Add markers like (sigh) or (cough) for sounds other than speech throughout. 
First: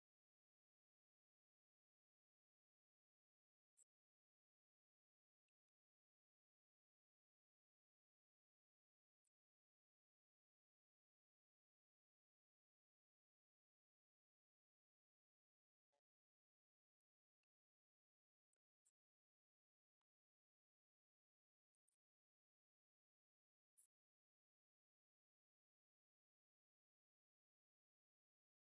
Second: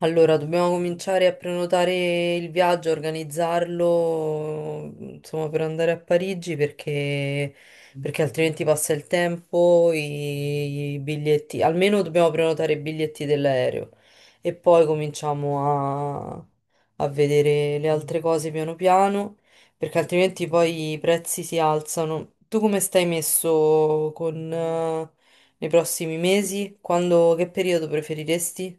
Allora, dobbiamo cominciare a prenotare il viaggio, organizzarlo, insomma, per andare a Parigi perché altrimenti passa il tempo, i biglietti, almeno dobbiamo prenotare i biglietti dell'aereo e poi cominciamo a vedere le altre cose piano piano perché altrimenti poi i prezzi si alzano. Tu come stai messo con, nei prossimi mesi? Quando, che periodo preferiresti?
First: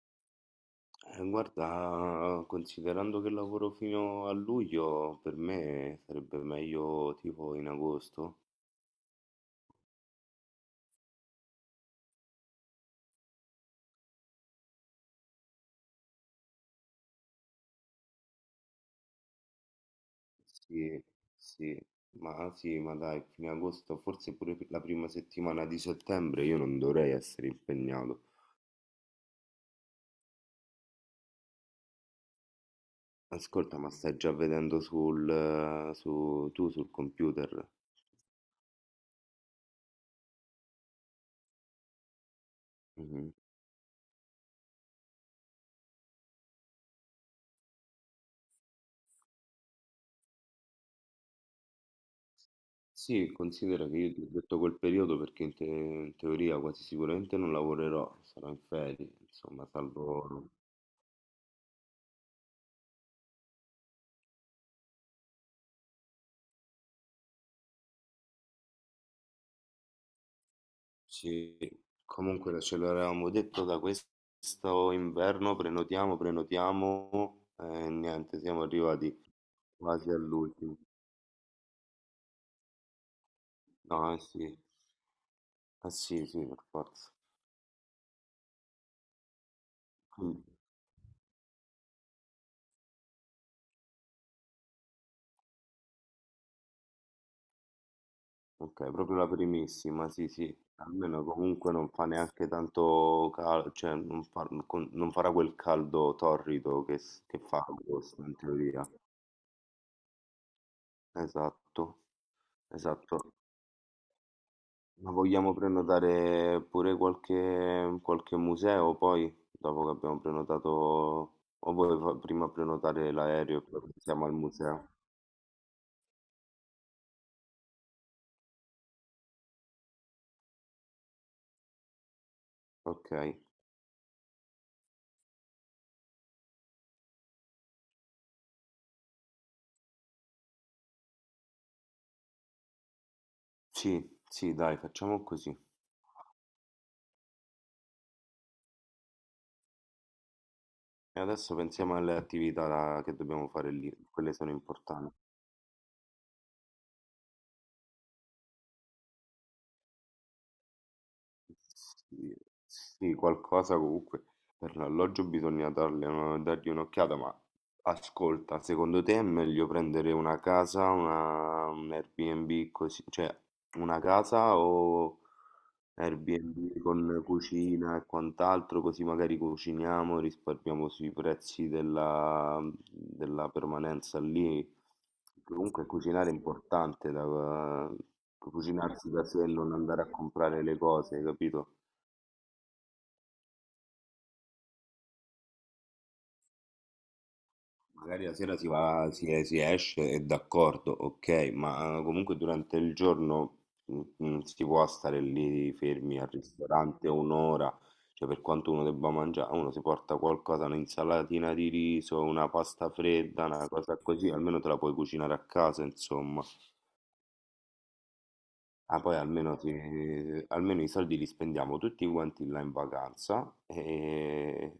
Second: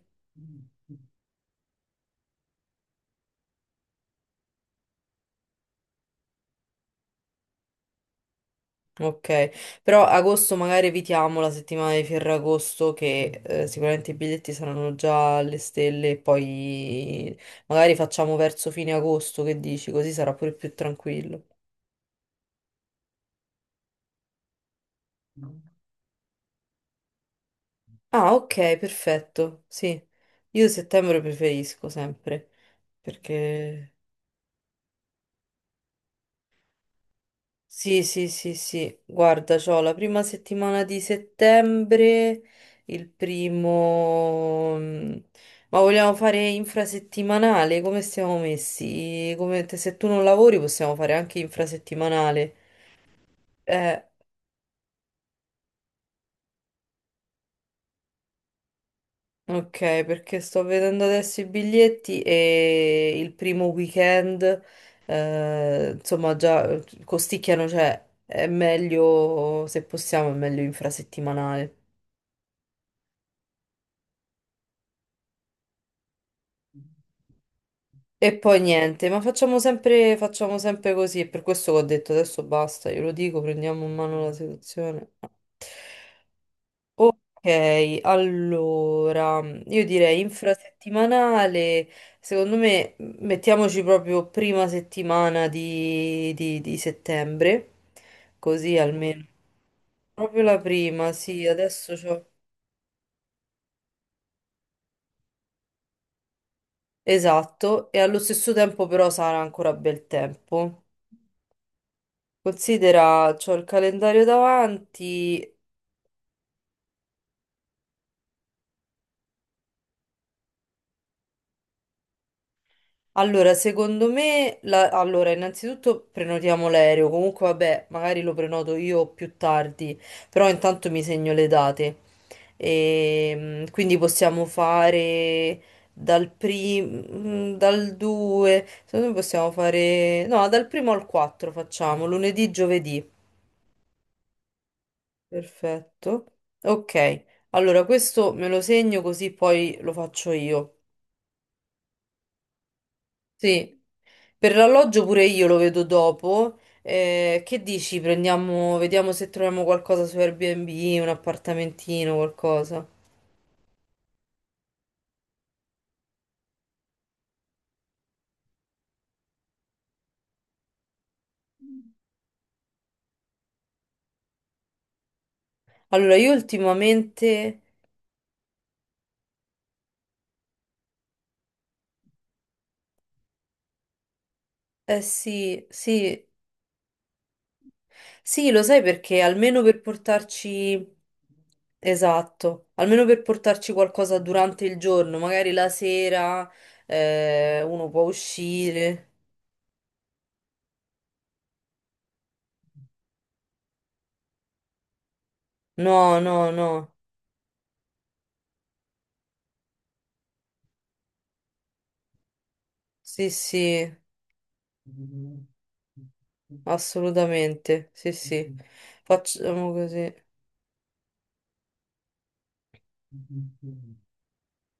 Guarda, considerando che lavoro fino a luglio, per me sarebbe meglio tipo in agosto. Ok, però agosto magari evitiamo la settimana di Ferragosto che sicuramente i biglietti saranno già alle stelle e poi magari facciamo verso fine agosto, che dici? Così sarà pure più Sì, tranquillo. sì, sì, ma dai, fine agosto, forse pure la prima settimana di settembre io non dovrei essere impegnato. Ah, ok, perfetto, sì. Io settembre preferisco sempre Ascolta, ma perché. stai già vedendo su, tu sul computer? Sì, sì, sì, sì, guarda, c'ho la prima settimana di settembre, il Mhm. primo. Ma vogliamo fare infrasettimanale? Come stiamo messi? Se tu non lavori possiamo fare anche infrasettimanale. Sì, considera che Eh, io ti ho detto quel periodo perché in teoria quasi sicuramente non lavorerò, sarò in ferie, insomma, ok, perché salvo. sto vedendo adesso i biglietti e il primo weekend, insomma, già costicchiano, cioè è meglio, se possiamo, è meglio Sì, infrasettimanale. comunque ce l'avevamo detto da questo inverno, prenotiamo e E niente, poi siamo niente, arrivati ma quasi facciamo all'ultimo. sempre così, e per questo che ho detto adesso basta, glielo dico, prendiamo in No, mano la eh situazione. sì, sì, per forza. Ok, allora, io direi Quindi, infrasettimanale, secondo me mettiamoci proprio prima settimana di settembre, così ok, proprio almeno. la primissima, sì, Proprio sì. la prima, Almeno sì, comunque non adesso fa c'ho. neanche tanto caldo, cioè non, fa- con- non farà quel caldo torrido che fa Esatto, e allo agosto in stesso tempo teoria. però sarà ancora bel tempo. Esatto, esatto. Considera, c'ho il calendario Ma davanti. vogliamo prenotare pure qualche museo poi, dopo che abbiamo prenotato, o vuoi prima prenotare Allora, l'aereo e poi secondo pensiamo al me, museo? Allora, innanzitutto prenotiamo l'aereo. Comunque, vabbè, magari lo prenoto io più tardi, però intanto mi segno le date. Ok, E, quindi possiamo fare dal primo, dal 2, secondo me possiamo fare, no, dal primo al 4 facciamo, lunedì, giovedì. sì, sì, dai, facciamo così. Perfetto. Ok, allora questo me lo segno così poi lo faccio io. E adesso pensiamo alle attività che dobbiamo fare Sì. lì, quelle sono Per l'alloggio importanti. pure io lo vedo dopo. Che dici? Prendiamo, vediamo se troviamo qualcosa su Airbnb, un appartamentino, Sì, qualcosa. sì, qualcosa comunque per l'alloggio bisogna dargli un'occhiata, ma ascolta, secondo te è meglio prendere un Airbnb, così, cioè una casa o Allora, io Airbnb con ultimamente, cucina e quant'altro, così magari cuciniamo, risparmiamo sui prezzi della, della permanenza lì. eh sì, Comunque sì, cucinare è importante, da, sì, lo sai cucinarsi perché da sé e almeno non per andare a comprare le portarci, cose, capito? esatto, almeno per portarci qualcosa durante il giorno, magari la sera, uno può Magari la sera si uscire. va, si esce, è d'accordo, ok, ma comunque durante il giorno non si può stare lì No, fermi al no, no, ristorante un'ora, cioè per quanto uno debba mangiare, uno si porta qualcosa, un'insalatina di riso, una pasta sì, fredda, una sì. cosa così, almeno te la puoi cucinare a casa, insomma. Assolutamente, sì, sì. Ah, poi almeno, Facciamo così. Almeno i soldi li spendiamo tutti quanti là in vacanza e...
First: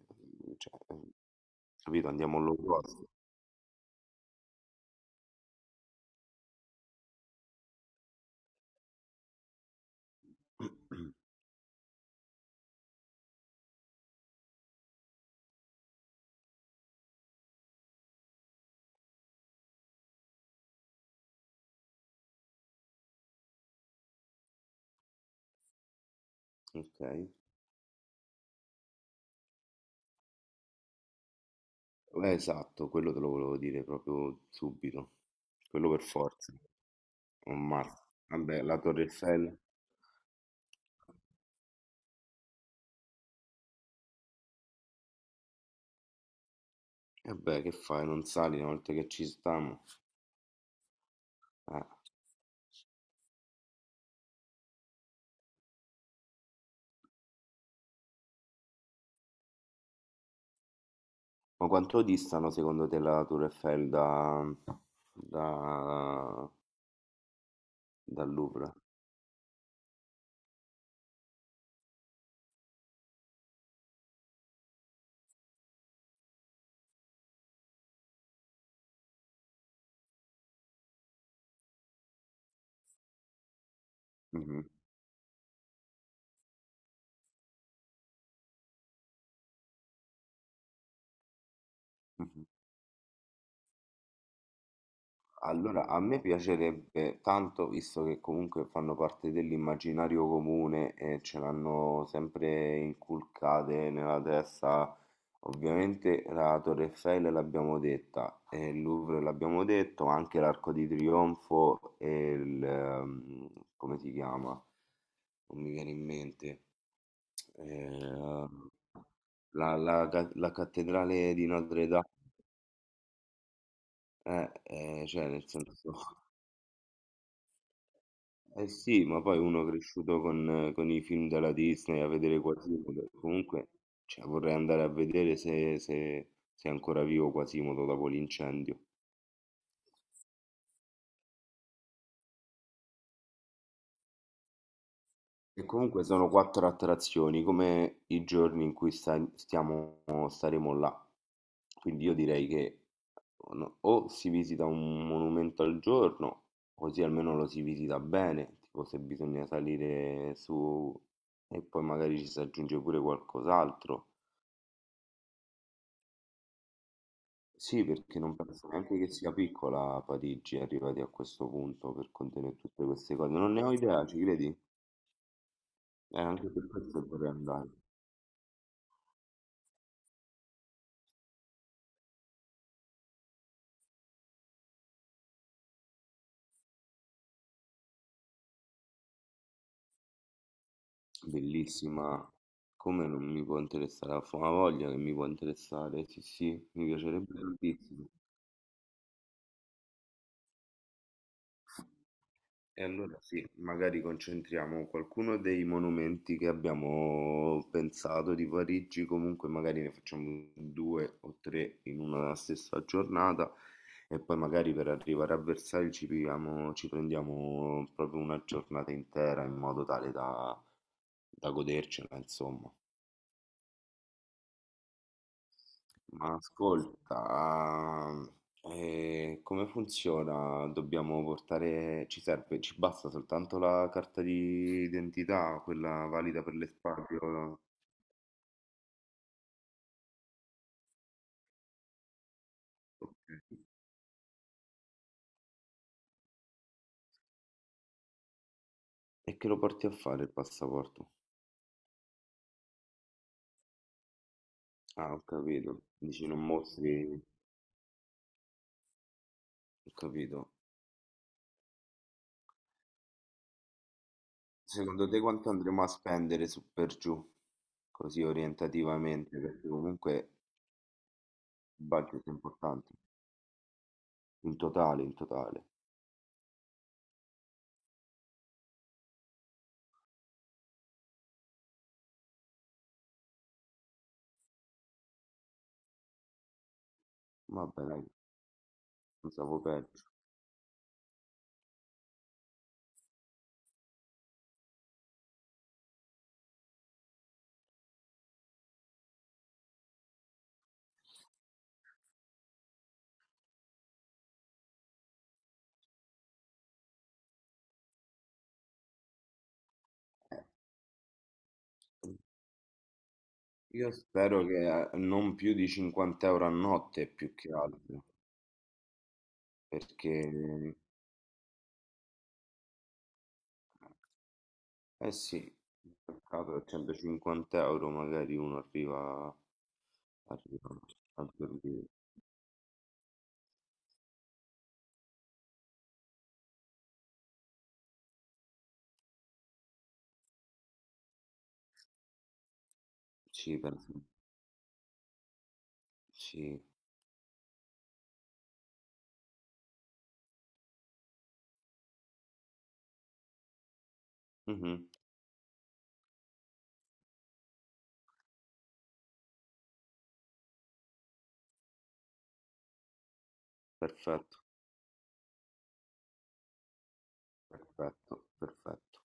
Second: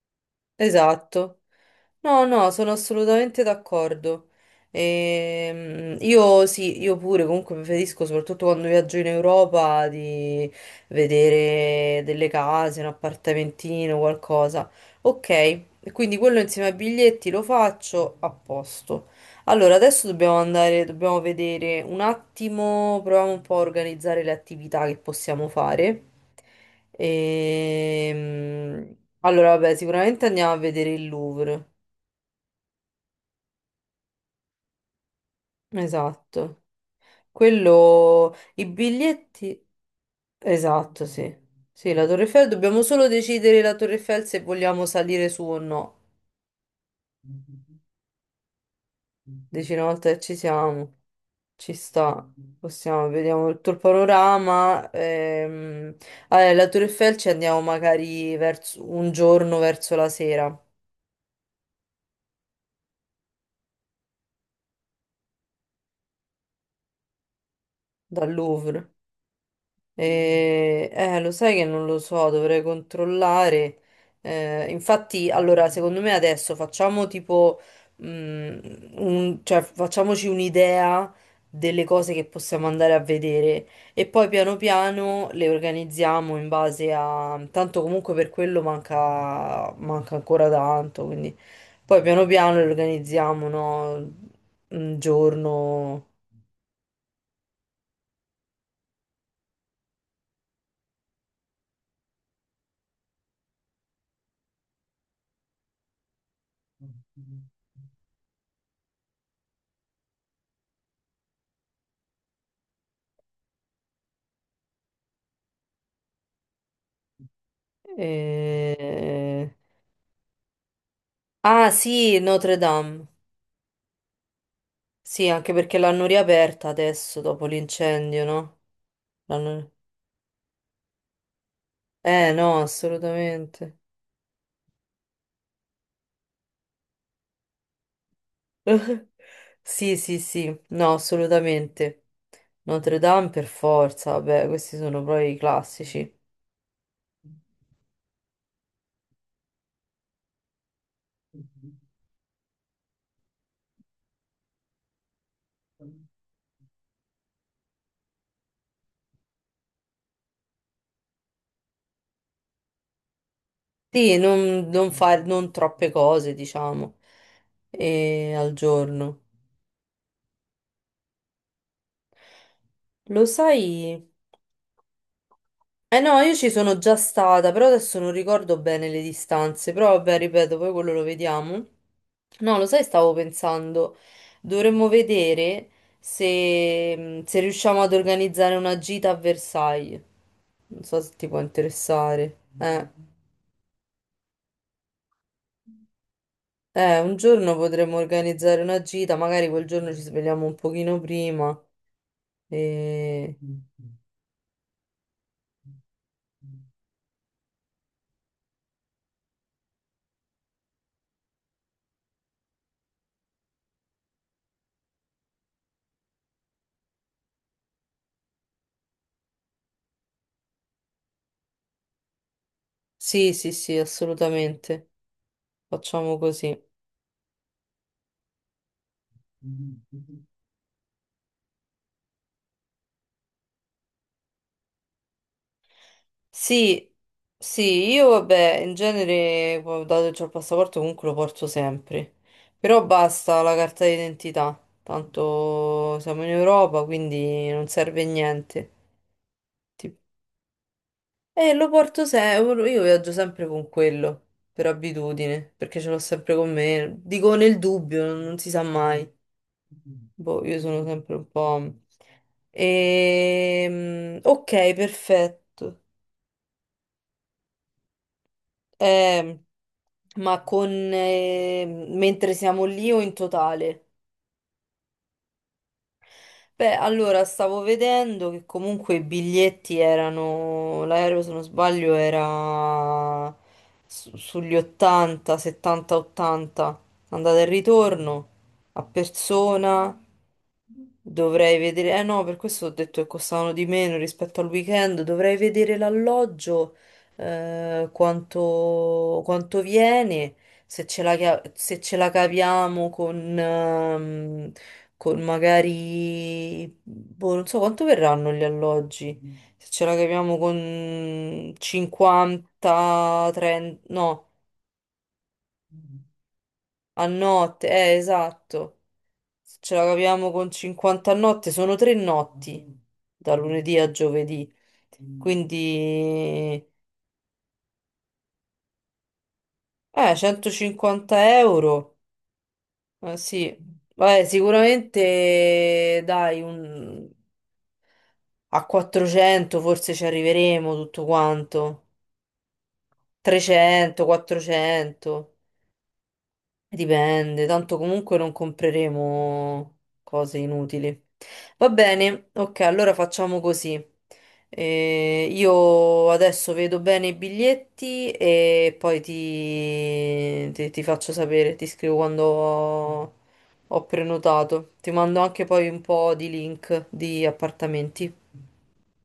Cioè, Esatto. capito, No, andiamo no, sono all'opposto. assolutamente d'accordo. Io sì, io pure comunque preferisco, soprattutto quando viaggio in Europa, di (clears throat) vedere delle case, un appartamentino, qualcosa. Ok, e quindi quello insieme ai biglietti lo faccio a posto. Allora, adesso dobbiamo andare, dobbiamo vedere un attimo, proviamo un po' a organizzare le attività che possiamo fare. Ok. Ehm, allora, vabbè, sicuramente andiamo a vedere il Louvre. Esatto, quello te lo volevo dire proprio subito. Quello per forza. Esatto. Un mal. Quello, Vabbè, i la Torre Eiffel. biglietti, esatto, sì. Sì, la Torre Eiffel, dobbiamo solo decidere la Torre Eiffel se vogliamo salire su o no. E beh, che fai? Non sali una volta che ci Dici una stiamo. volta che ci siamo, ci Eh. sta, possiamo, vediamo tutto il panorama. Allora, la Torre Eiffel ci andiamo magari verso, un giorno verso la sera, Ma quanto distano secondo te la Torre Eiffel da, dal dal Louvre? Louvre. Lo sai che non lo so, dovrei controllare. Infatti, allora, secondo me adesso facciamo tipo, mm, cioè, facciamoci un'idea delle cose che possiamo andare a vedere e poi piano Mhm, piano le organizziamo in base a. Tanto comunque per quello manca ancora tanto, quindi poi piano mhm. piano le organizziamo, no? Un Allora, a giorno. me piacerebbe tanto, visto che comunque fanno parte dell'immaginario comune e ce l'hanno sempre inculcate nella testa, ovviamente la Torre Eiffel l'abbiamo detta, e il Louvre l'abbiamo detto, ma anche l'Arco di Trionfo e il... come si chiama? Non mi viene in mente. Eh, eh, la cattedrale di Ah Notre Dame, sì, Notre Dame. Sì, cioè nel anche perché l'hanno senso... riaperta adesso dopo l'incendio, no? Eh sì, ma poi uno L'hanno- cresciuto con i film della Disney, a Eh vedere no, Quasimodo, comunque, assolutamente. cioè, vorrei andare a vedere se è ancora vivo Quasimodo dopo l'incendio. (laughs) Sì, sì, sì, no, assolutamente. Notre Dame per forza, vabbè, questi sono proprio i E comunque classici. sono quattro attrazioni, come i giorni in cui staremo là. Quindi io direi che no, o si visita un monumento al giorno, così almeno lo si visita bene, tipo se bisogna salire su e poi magari ci si aggiunge pure qualcos'altro. Sì, non fare non troppe cose, diciamo, Sì, perché non al penso neanche che giorno. sia piccola Parigi, arrivati a questo punto per contenere tutte queste Lo cose. Non ne ho idea, sai? ci credi? Eh no, E io ci anche per sono già questo vorrei stata, però andare. adesso non ricordo bene le distanze, però vabbè, ripeto, poi quello lo vediamo. No, lo sai, stavo pensando, dovremmo vedere se riusciamo ad organizzare una gita a Versailles. Non so se ti può Bellissima, interessare. Come non mi può interessare la fama voglia che mi può interessare, sì, sì, mi Un piacerebbe giorno potremmo tantissimo. organizzare una gita, magari quel giorno ci svegliamo un pochino prima. E allora E. sì, magari concentriamo qualcuno dei monumenti che abbiamo pensato di Parigi, comunque magari ne facciamo due o tre in una stessa giornata e poi magari per arrivare a Versailles ci prendiamo proprio una giornata intera in modo tale da, da godercela, insomma. Sì, sì, sì, assolutamente. Facciamo Ma così. ascolta, come funziona? Dobbiamo portare, ci serve, ci basta soltanto la carta di identità, quella valida per Sì, l'espatrio? sì, io vabbè, in genere, poi, dato che ho il passaporto, comunque lo porto sempre. Però Ok. basta la carta d'identità, tanto siamo in Europa, quindi non serve niente. E che lo porti a Tipo- fare il passaporto? E lo porto sempre, io viaggio sempre con quello, per Ah, ho abitudine, perché capito. ce l'ho Dici sempre non con me. mostri, Dico nel dubbio, non si sa mai. ho Boh, capito. io sono sempre un po'. Ok, Secondo te quanto perfetto. andremo a spendere su per giù? Così Eh, orientativamente, perché comunque ma con il budget è mentre siamo lì importante. o in totale? In totale, in totale. Beh, allora stavo vedendo che comunque i biglietti erano, l'aereo se non sbaglio era sugli 80, 70, 80, andata e Vabbè, dai, ritorno a pensavo persona. peggio. Dovrei vedere, eh no, per questo ho detto che costavano di meno rispetto al weekend. Dovrei vedere l'alloggio, quanto viene se ce la caviamo con magari, boh, non so quanto verranno gli alloggi, se ce la caviamo con 50, 30, Io no, spero che non più di 50 euro a a notte, più che notte, altro, esatto, se ce la perché caviamo con 50 a notte, sono 3 notti, da lunedì a giovedì, eh Mm. sì, il mercato a quindi, 150 euro magari uno arriva, arriva 150 a dormire. euro, sì. Vabbè, sicuramente dai, un A 400 forse ci arriveremo tutto quanto. Sì, penso, 300, 400. sì. Dipende, tanto comunque non compreremo cose inutili. Va bene, ok, allora facciamo così. Mhm. Io adesso vedo bene i biglietti e poi ti faccio sapere, ti scrivo quando ho Perfetto, prenotato. Ti mando anche poi un po' di link di perfetto, appartamenti. perfetto.